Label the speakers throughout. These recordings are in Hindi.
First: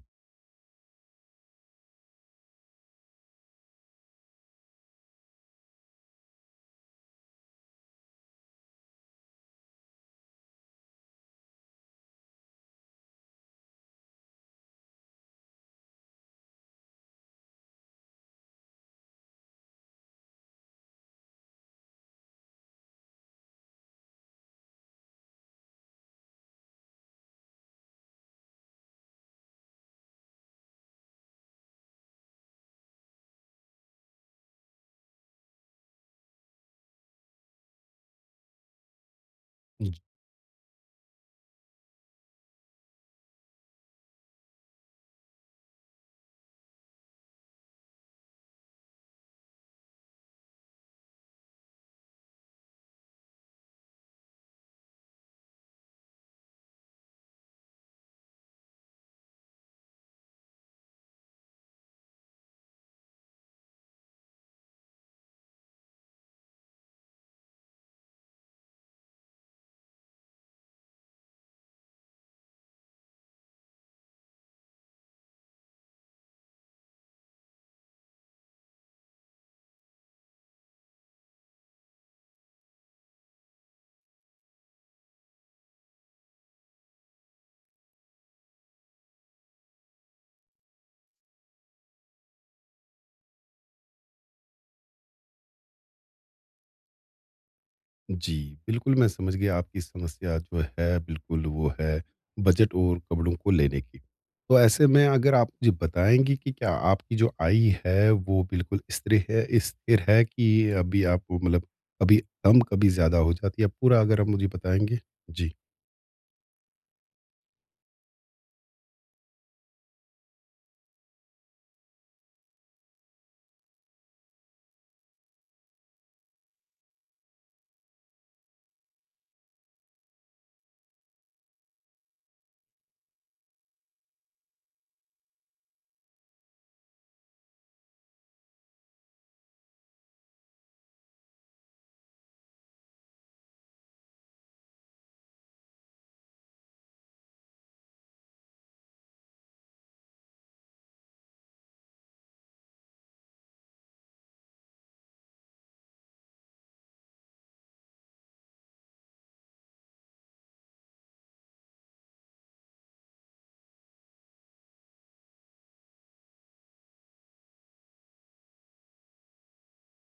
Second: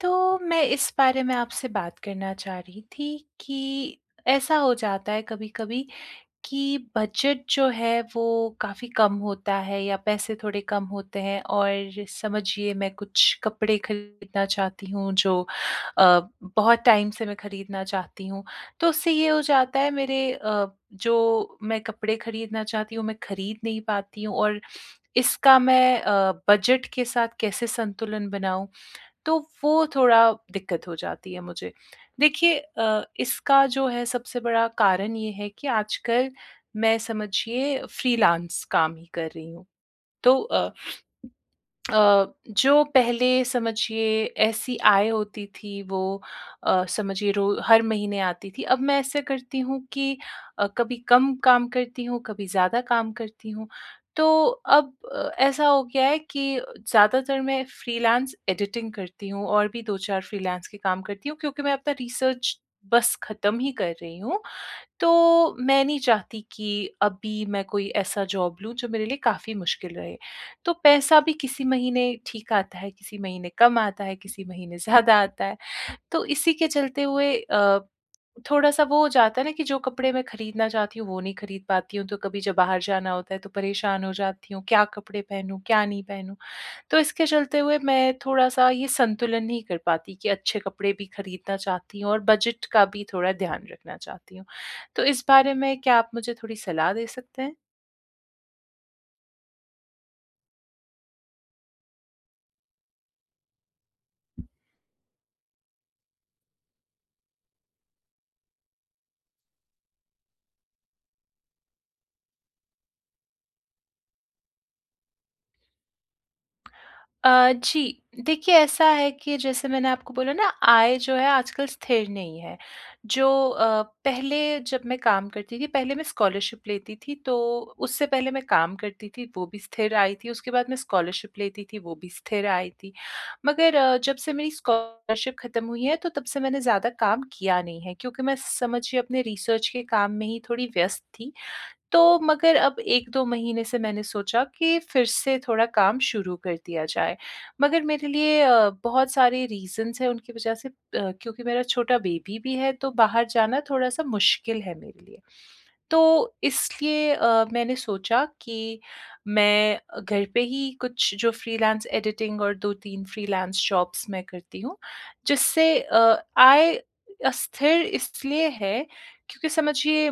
Speaker 1: तो मैं इस बारे में आपसे बात करना चाह रही थी कि, ऐसा हो जाता है कभी-कभी कि बजट जो है वो काफ़ी कम होता है या पैसे थोड़े कम होते हैं और समझिए मैं कुछ कपड़े खरीदना चाहती हूँ जो अ, बहुत टाइम से मैं खरीदना चाहती हूँ तो उससे ये हो जाता है मेरे अ, जो मैं कपड़े खरीदना चाहती हूँ मैं खरीद नहीं पाती हूँ और इसका मैं अ, बजट के साथ कैसे संतुलन बनाऊँ? तो वो थोड़ा दिक्कत हो जाती है मुझे। देखिए अ, इसका जो है सबसे बड़ा कारण ये है कि आजकल मैं समझिए फ्रीलांस काम ही कर रही हूँ।
Speaker 2: हुँ।
Speaker 1: तो अ अ, जो पहले समझिए ऐसी आय होती थी वो अ, समझिए रो हर महीने आती थी, अब मैं ऐसा करती हूँ कि अ, कभी कम काम करती हूँ, कभी ज़्यादा काम करती हूँ। तो अब ऐसा हो गया है कि ज़्यादातर मैं फ्रीलांस एडिटिंग करती हूँ और भी 2-4 फ्रीलांस के काम करती हूँ क्योंकि मैं अपना रिसर्च बस ख़त्म ही कर रही हूँ, तो मैं नहीं चाहती कि अभी मैं कोई ऐसा जॉब लूँ जो मेरे लिए काफ़ी मुश्किल रहे। तो पैसा भी किसी महीने ठीक आता है किसी महीने कम आता है, किसी महीने ज़्यादा आता है। तो इसी के चलते हुए अ, थोड़ा-सा वो हो जाता है ना, कि जो कपड़े मैं ख़रीदना चाहती हूँ वो नहीं ख़रीद पाती हूँ। तो कभी जब बाहर जाना होता है तो परेशान हो जाती हूँ क्या कपड़े पहनूँ, क्या नहीं पहनूँ? तो इसके चलते हुए मैं थोड़ा-सा ये संतुलन नहीं कर पाती कि अच्छे कपड़े भी ख़रीदना चाहती हूँ और बजट का भी थोड़ा ध्यान रखना चाहती हूँ। तो इस बारे में क्या आप मुझे थोड़ी सलाह दे सकते हैं?
Speaker 2: जी, बिल्कुल, मैं समझ गया आपकी समस्या जो है बिल्कुल, वो है बजट और कपड़ों को लेने की। तो ऐसे में अगर आप मुझे बताएँगी कि क्या आपकी जो आय है वो बिल्कुल स्त्रे है स्थिर है की अभी आपको मतलब कभी कम कभी ज़्यादा हो जाती है पूरा अगर आप मुझे बताएँगे। जी।
Speaker 1: अ, जी देखिए ऐसा है कि जैसे मैंने आपको बोला ना आय जो है आजकल स्थिर नहीं है। जो अ, पहले जब मैं काम करती थी, पहले मैं स्कॉलरशिप लेती थी, तो उससे पहले मैं काम करती थी, वो भी स्थिर आय थी, उसके बाद मैं स्कॉलरशिप लेती थी, वो भी स्थिर आय थी, मगर जब से मेरी स्कॉलरशिप ख़त्म हुई है तो तब से मैंने ज़्यादा काम किया नहीं है क्योंकि मैं समझिए अपने रिसर्च के काम में ही थोड़ी व्यस्त थी। तो मगर अब 1-2 महीने से मैंने सोचा कि फिर से थोड़ा काम शुरू कर दिया जाए। मगर मेरे लिए अ, बहुत सारे रीज़न्स हैं उनकी वजह से अ, क्योंकि मेरा छोटा बेबी भी है तो बाहर जाना थोड़ा-सा मुश्किल है मेरे लिए। तो इसलिए अ, मैंने सोचा कि मैं अ, घर पे ही कुछ जो फ्रीलांस एडिटिंग और 2-3 फ्रीलांस जॉब्स मैं करती हूँ, जिससे अ, आय अस्थिर इसलिए है क्योंकि समझिए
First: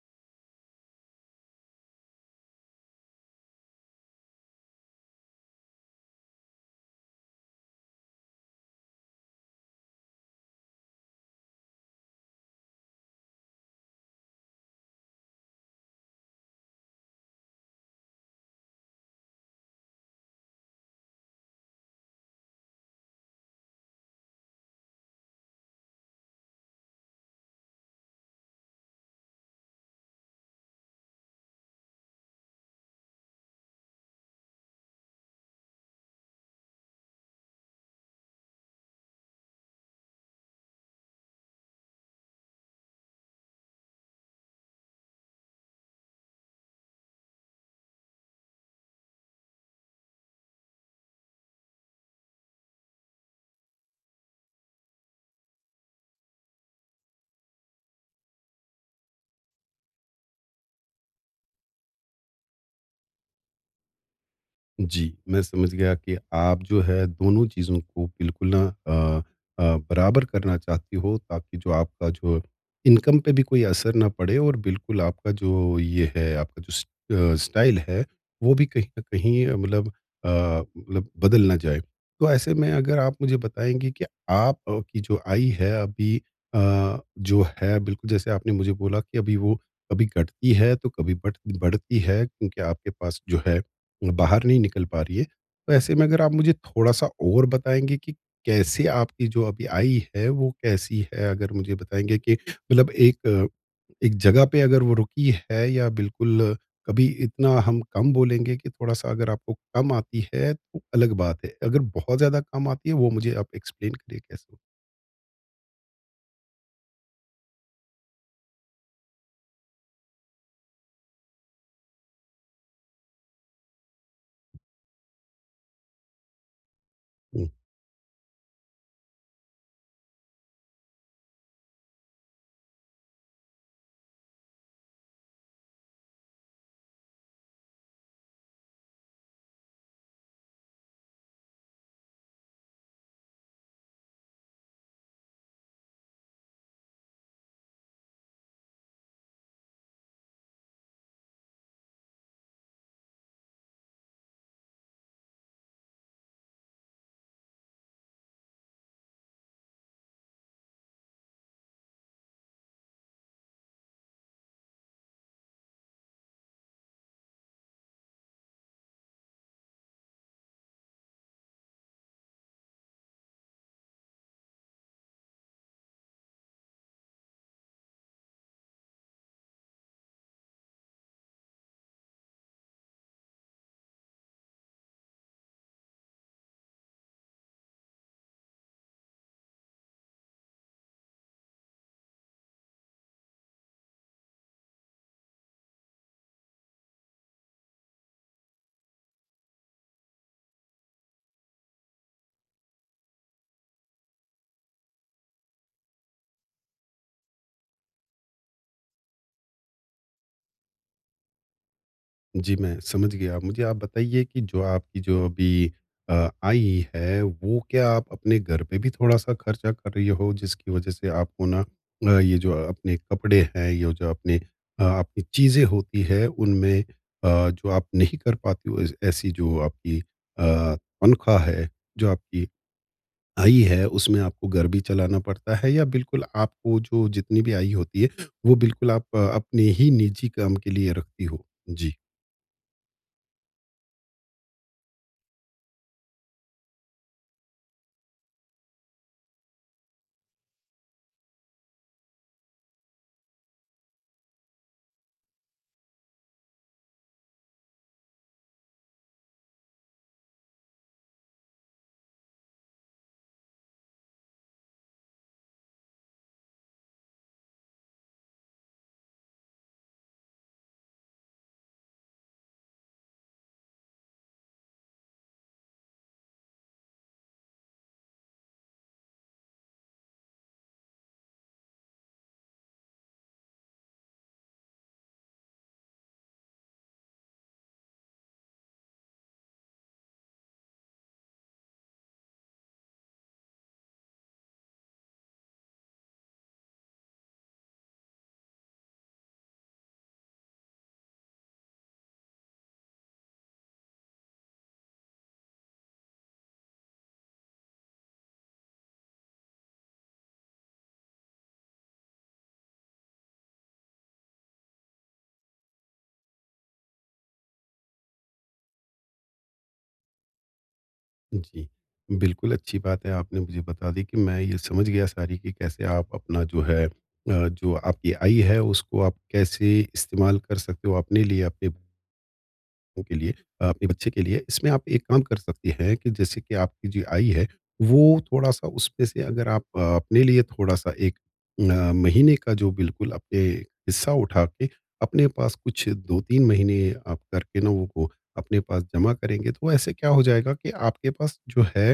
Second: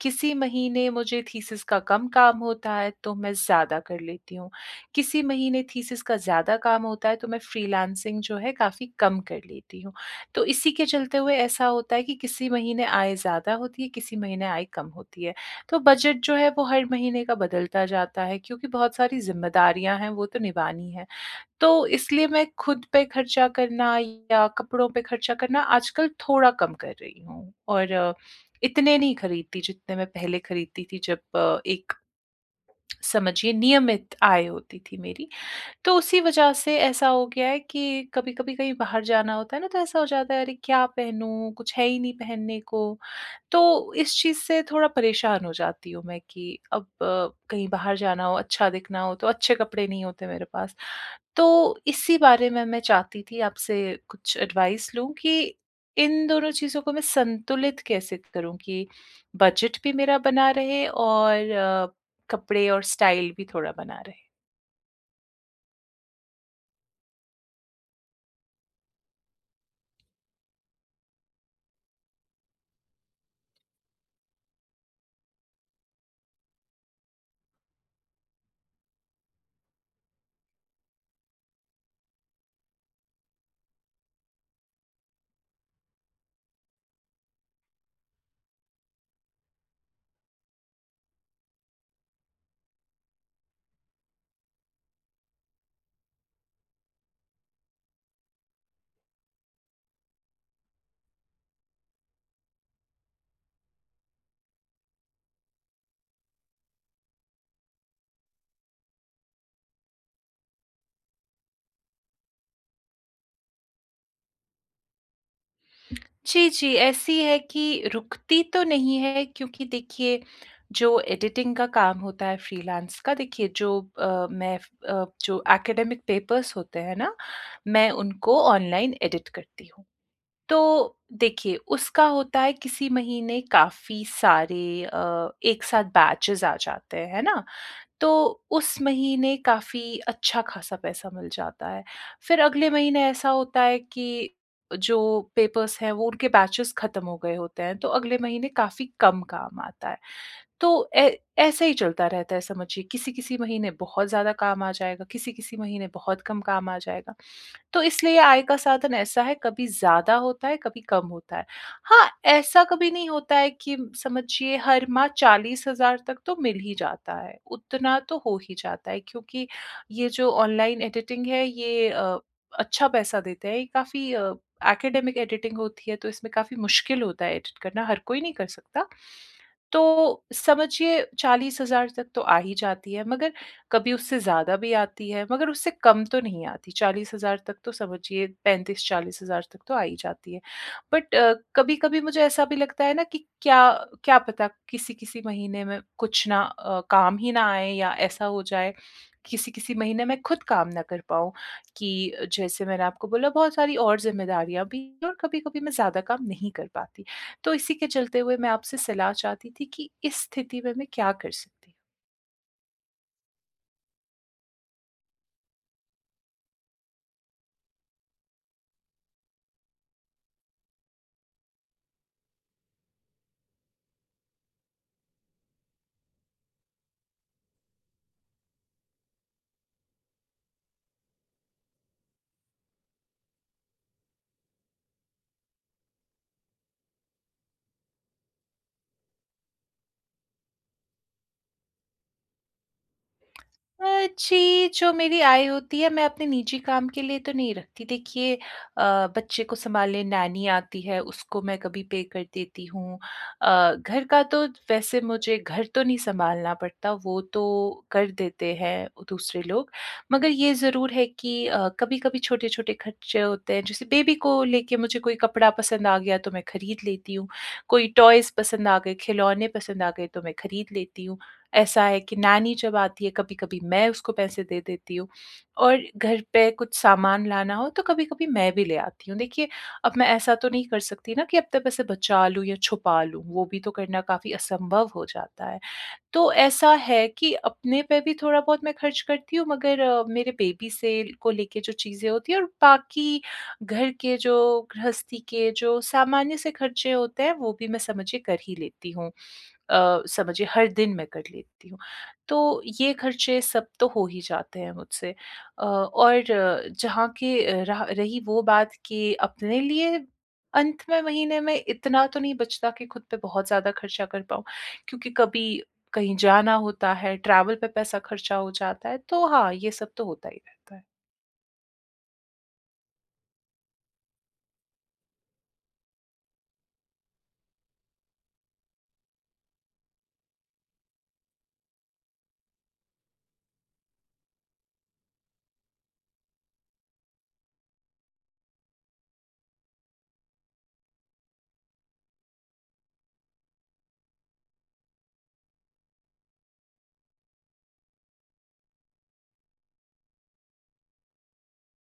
Speaker 1: किसी महीने मुझे थीसिस का कम काम होता है तो मैं ज़्यादा कर लेती हूँ। किसी महीने थीसिस का ज़्यादा काम होता है तो मैं फ्रीलांसिंग जो है काफ़ी कम कर लेती हूँ। तो इसी के चलते हुए ऐसा होता है कि किसी महीने आय ज़्यादा होती है, किसी महीने आय कम होती है। तो बजट जो है वो हर महीने का बदलता जाता है, क्योंकि बहुत सारी ज़िम्मेदारियाँ हैं वो तो निभानी है। तो इसलिए मैं ख़ुद पे खर्चा करना या कपड़ों पे खर्चा करना आजकल थोड़ा कम कर रही हूँ और इतने नहीं खरीदती जितने मैं पहले खरीदती थी जब एक समझिए नियमित आय होती थी मेरी, तो उसी वजह से ऐसा हो गया है कि कभी-कभी कहीं बाहर जाना होता है ना तो ऐसा हो जाता है अरे क्या पहनूँ कुछ है ही नहीं पहनने को, तो इस चीज़ से थोड़ा परेशान हो जाती हूँ मैं कि अब अ, कहीं बाहर जाना हो, अच्छा दिखना हो तो अच्छे कपड़े नहीं होते मेरे पास, तो इसी बारे में मैं चाहती थी आपसे कुछ एडवाइस लूँ कि इन दोनों चीज़ों को मैं संतुलित कैसे करूँ कि बजट भी मेरा बना रहे और अ, कपड़े और स्टाइल भी थोड़ा बना रहे।
Speaker 2: जी, मैं समझ गया कि आप जो है दोनों चीज़ों को बिल्कुल ना अ अ, बराबर करना चाहती हो ताकि जो आपका जो इनकम पे भी कोई असर ना पड़े और बिल्कुल आपका जो ये है, आपका जो स स्टाइल है वो भी कहीं न कहीं मतलब अ, मतलब बदल ना जाएँ। तो ऐसे में अगर आप मुझे बताएँगी कि आपकी जो आय है अभी अ, जो है बिल्कुल जैसे आपने मुझे बोला कि अभी वो कभी घटती है तो कभी बढ़ बढ़ती है क्योंकि आपके पास जो है, बाहर नहीं निकल पा रही है। तो ऐसे में अगर आप मुझे थोड़ा-सा और बताएँगे कि कैसे आपकी जो अभी आय है वो कैसी है? अगर मुझे बताएँगे कि मतलब एक एक जगह पे अगर वो रुकी है या बिल्कुल कभी इतना हम कम बोलेंगे कि थोड़ा-सा अगर आपको कम आती है तो अलग बात है, अगर बहुत ज़्यादा कम आती है वो मुझे आप एक्सप्लेन करिए कैसे?
Speaker 1: जी, जी, ऐसी है कि रुकती तो नहीं है क्योंकि देखिए जो एडिटिंग का काम होता है फ्रीलांस का देखिए जो अ, मैं अ, जो ऐकडेमिक पेपर्स होते हैं ना,
Speaker 2: हुँ।
Speaker 1: मैं उनको ऑनलाइन एडिट करती हूँ। तो देखिए उसका होता है किसी महीने काफ़ी सारे अ, एक साथ बैचेज़ आ जाते हैं, है ना? तो उस महीने काफ़ी अच्छा-ख़ासा पैसा मिल जाता है। फिर अगले महीने ऐसा होता है कि जो पेपर्स हैं वो उनके बैचेज़ खत्म हो गए होते हैं, तो अगले महीने काफ़ी कम काम आता है, तो ऐ ऐसा ही चलता रहता है समझिए। किसी-किसी महीने बहुत ज़्यादा काम आ जाएगा, किसी-किसी महीने बहुत कम काम आ जाएगा। तो इसलिए आय का साधन ऐसा है, कभी ज़्यादा होता है, कभी कम होता है। हाँ, ऐसा कभी नहीं होता है कि समझिए हर माह 40,000 तक तो मिल ही जाता है, उतना तो हो ही जाता है क्योंकि ये जो ऑनलाइन एडिटिंग है ये अ, अच्छा पैसा देते हैं, ये काफ़ी अ, ऐकडेमिक एडिटिंग होती है तो इसमें काफ़ी मुश्किल होता है एडिट करना हर कोई नहीं कर सकता। तो समझिए 40,000 तक तो आ ही जाती है, मगर कभी उससे ज़्यादा भी आती है, मगर उससे कम तो नहीं आती। 40,000 तक तो समझिए 35,000-40,000 तक तो आ ही जाती है। बट कभी-कभी मुझे ऐसा भी लगता है ना कि क्या क्या पता? किसी-किसी महीने में कुछ ना अ, काम ही ना आएँ या ऐसा हो जाएँ, किसी-किसी महीने में ख़ुद काम ना कर पाऊँ कि जैसे मैंने आपको बोला बहुत सारी और ज़िम्मेदारियाँ भी हैं और कभी-कभी मैं ज़्यादा काम नहीं कर पाती। तो इसी के चलते हुए मैं आपसे सलाह चाहती थी कि इस स्थिति में मैं क्या कर सकती हूँ?
Speaker 2: जी मैं, समझ गया। अब मुझे आप बताइए कि जो आपकी जो अभी अ, आय है वो क्या आप अपने घर पे भी थोड़ा-सा खर्चा कर रही हो जिसकी वजह से आपको ना अ, ये जो अपने कपड़े हैं, ये जो अपने आपकी चीज़ें होती हैं उनमें अ, जो आप नहीं कर पाती हो ए ऐसी जो आपकी अ, तनख्वाह है जो आपकी आय है उसमें आपको घर भी चलाना पड़ता है या बिल्कुल आपको जो जितनी भी आय होती है, वो बिल्कुल आप अपने ही निजी काम के लिए रखती हो? जी।
Speaker 1: अ, जी जो मेरी आय होती है मैं अपने निजी काम के लिए तो नहीं रखती देखिए अ, बच्चे को संभालने नैनी आती है उसको मैं कभी पे कर देती हूँ अ, घर का तो वैसे मुझे घर तो नहीं संभालना पड़ता वो तो कर देते हैं दूसरे लोग, मगर ये ज़रूर है कि अ, कभी-कभी छोटे-छोटे खर्चे होते हैं जैसे बेबी को लेके मुझे कोई कपड़ा पसंद आ गया तो मैं खरीद लेती हूँ। कोई टॉयज़ पसंद आ गए खिलौने पसंद आ गए तो मैं खरीद लेती हूँ। ऐसा है कि नैनी जब आती है कभी-कभी मैं उसको पैसे दे देती हूँ और घर पे कुछ सामान लाना हो तो कभी-कभी मैं भी ले आती हूँ। देखिए, अब मैं ऐसा तो नहीं कर सकती ना कि अपने पैसे बचा लूँ या छुपा लूँ, वो भी तो करना काफ़ी असंभव हो जाता है। तो ऐसा है कि अपने पे भी थोड़ा बहुत मैं खर्च करती हूँ मगर अ, मेरे बेबी से को लेकर जो चीज़ें होती हैं और बाकी घर के जो गृहस्थी के जो सामान्य से खर्चे होते हैं वो भी मैं समझिए कर ही लेती हूँ अ, समझिए हर दिन मैं कर लेती हूँ। तो ये खर्चे सब तो हो ही जाते हैं मुझसे अ, और जहाँ के रहा रही वो बात कि अपने लिए अंत में महीने में इतना तो नहीं बचता कि ख़ुद पे बहुत ज़्यादा खर्चा कर पाऊँ, क्योंकि कभी कहीं जाना होता है ट्रैवल पे पैसा खर्चा हो जाता है तो हाँ, ये सब तो होता ही रहता है।
Speaker 2: हुँ जी। बिल्कुल, अच्छी बात है आपने मुझे बता दी कि मैं ये समझ गया सारी की कैसे आप अपना जो है अ, जो आपकी आय है उसको आप कैसे इस्तेमाल कर सकते हो अपने लिए अपने को के लिए, आपके बच्चे के लिए। इसमें आप एक काम कर सकते हैं कि जैसे कि आपकी जो आय है, वो थोड़ा-सा उसमें से अगर आप अपने लिए थोड़ा-सा एक अ, महीने का जो बिल्कुल अपने हिस्सा उठा के अपने पास कुछ 2-3 महीने आप करके ना वो अपने पास जमा करेंगे तो ऐसे क्या हो जाएगा कि आपके पास जो है,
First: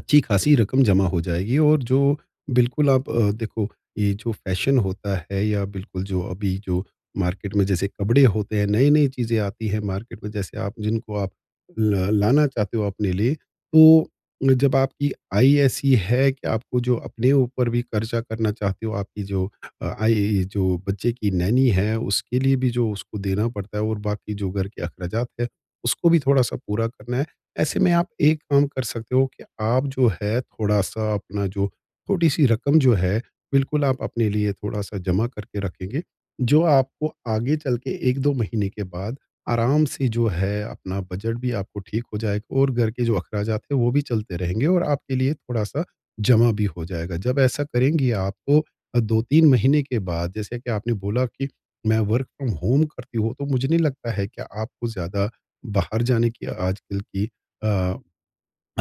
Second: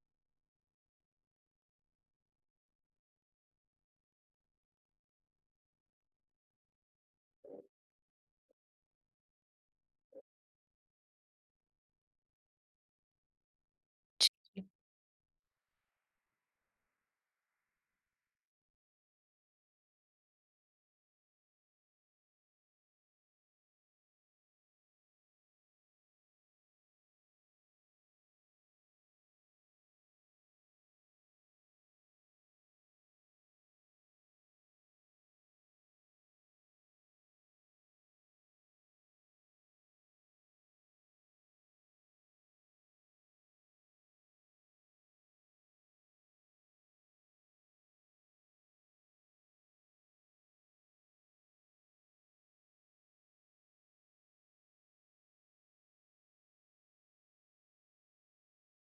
Speaker 2: अच्छी-ख़ासी रक़म जमा हो जाएगी। और जो बिल्कुल, आप अ, देखो ये जो फ़ैशन होता है या बिल्कुल, जो अभी जो मार्केट में जैसे कपड़े होते हैं, नई-नई चीज़ें आती हैं मार्केट में जैसे आप जिनको आप ल लाना चाहते हो अपने लिए, तो जब आपकी आय ऐसी है कि आपको जो अपने ऊपर भी ख़र्चा करना चाहते हो, आपकी जो आय जो बच्चे की नैनी है उसके लिए भी जो उसको देना पड़ता है और बाकी जो घर के अख़राजात है, उसको भी थोड़ा-सा पूरा करना है। ऐसे में आप एक काम कर सकते हो कि आप जो है थोड़ा-सा अपना जो छोटी-सी रक़म जो है, बिल्कुल आप अपने लिए थोड़ा-सा जमा करके रखेंगे, जो आपको आगे चल के 1-2 महीने के बाद आराम से जो है अपना बजट भी आपको ठीक हो जाएगा और घर के जो अख़राजात है वो भी चलते रहेंगे और आपके लिए थोड़ा-सा जमा भी हो जाएगा, जब ऐसा करेंगी आपको 2-3 महीने के बाद जैसे कि आपने बोला की मैं वर्क फ्रॉम होम करती हूँ, तो मुझे नहीं लगता है कि आपको ज़्यादा बाहर जाने की आजकल की अ,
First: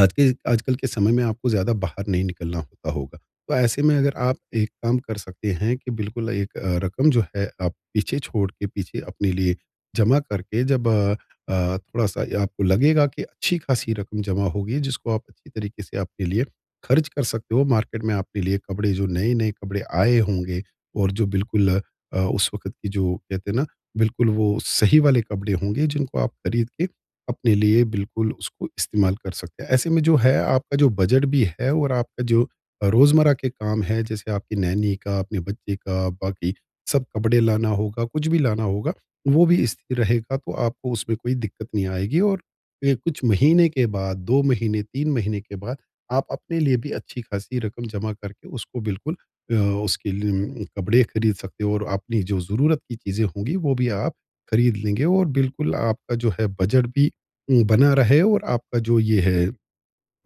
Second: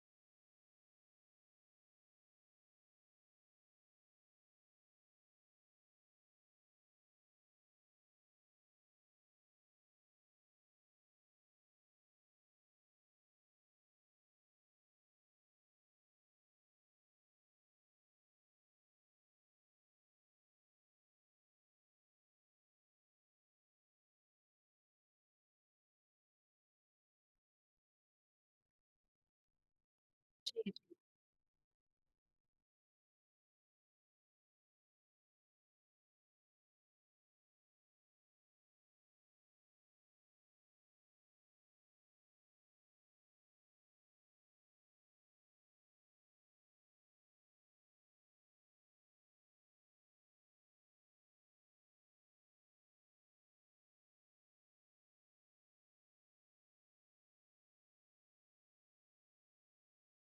Speaker 2: आज के आजकल के समय में आपको ज़्यादा बाहर नहीं निकलना होता होगा, तो ऐसे में अगर आप एक काम कर सकते हैं कि बिल्कुल एक रक़म जो है आप पीछे छोड़ के पीछे अपने लिए जमा करके जब अ अ, थोड़ा-सा आपको लगेगा की अच्छी-ख़ासी रक़म जमा हो गई है जिसको आप अच्छी तरीक़े से आपके लिए ख़र्च कर सकते हो मार्केट में आपके लिए कपड़े जो नए-नए कपड़े आए होंगे और जो बिल्कुल अ, उस वक़्त की जो कहते हैं ना, बिल्कुल वो सही वाले कपड़े होंगे जिनको आप ख़रीद के अपने लिए बिल्कुल उसको इस्तेमाल कर सकते हैं। ऐसे में जो है
Speaker 1: जी, जी।
Speaker 2: आपका जो बजट भी है और आपका जो रोज़मर्रा के काम है जैसे आपकी नैनी का, अपने बच्चे का, बाकी सब कपडे लाना होगा, कुछ भी लाना होगा वो भी स्थिर रहेगा तो आपको उसमें कोई दिक्कत नहीं आएगी और अ, कुछ महीने के बाद, 2 महीने, 3 महीने के बाद आप अपने लिए भी अच्छी-ख़ासी रक़म जमा करके उसको बिल्कुल अ, उसके लिए कपडे ख़रीद सकते हो और आप अपनी जो ज़रूरत की चीज़ें होंगी वो भी आप ख़रीद लेंगे और बिल्कुल आपका जो है बजट भी वो बना रहे और आपका जो ये है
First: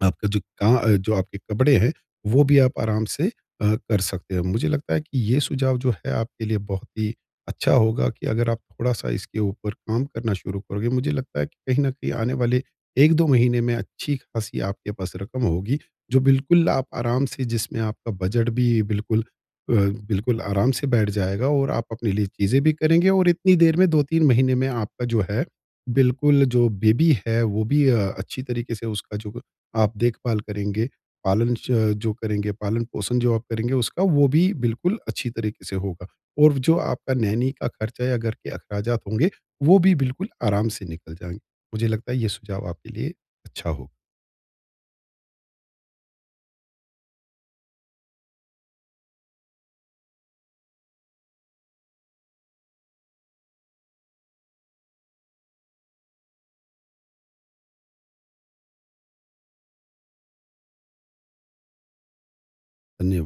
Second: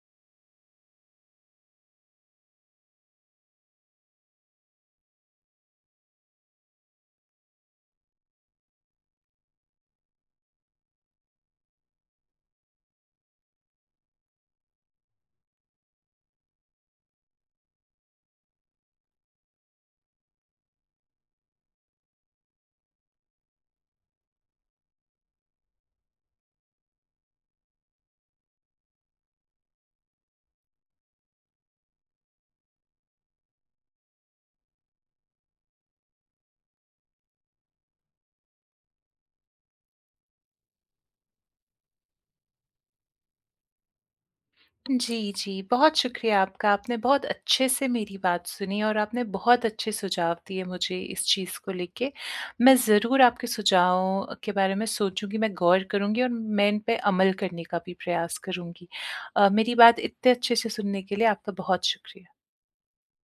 Speaker 2: आपका जो क जो आपके कपडे हैं, वो भी आप आराम से अ, कर सकते हो। मुझे लगता है कि ये सुझाव जो है आपके लिए बहुत ही अच्छा होगा कि अगर आप थोड़ा-सा इसके ऊपर काम करना शुरू करोगे, मुझे लगता है कि कहीं न कहीं आने वाले 1-2 महीने में अच्छी-ख़ासी आपके पास रक़म होगी, जो बिल्कुल आप आराम से जिसमें आपका बजट भी बिल्कुल अ, बिल्कुल आराम से बैठ जाएगा और आप अपने लिए चीजें भी करेंगे और इतनी देर में 2-3 महीने में आपका जो है, बिल्कुल जो बेबी है वो भी अ, अच्छी तरीक़े से उसका जो आप देखभाल करेंगे, पालन च जो करेंगे, पालन-पोषण जो आप करेंगे उसका वो भी बिल्कुल अच्छी तरीक़े से होगा। और जो आपका नैनी का खर्चा या घर के अख़राजात होंगे, वो भी बिल्कुल आराम से निकल जाएँगे। मुझे लगता है ये सुझाव आपके लिए अच्छा हो।
Speaker 1: जी, जी, बहुत शुक्रिया आपका, आपने बहुत अच्छे से मेरी बात सुनी और आपने बहुत अच्छे सुझाव दिए मुझे इस चीज़ को लेके। मैं ज़रूर आपके सुझावों के बारे में सोचूँगी, मैं गौर करुँगी और मैं इनपे अमल करने का भी प्रयास करुँगी। अ, मेरी बात इतने अच्छे से सुनने के लिए आपका बहुत शुक्रिया।
Speaker 2: धन्यवा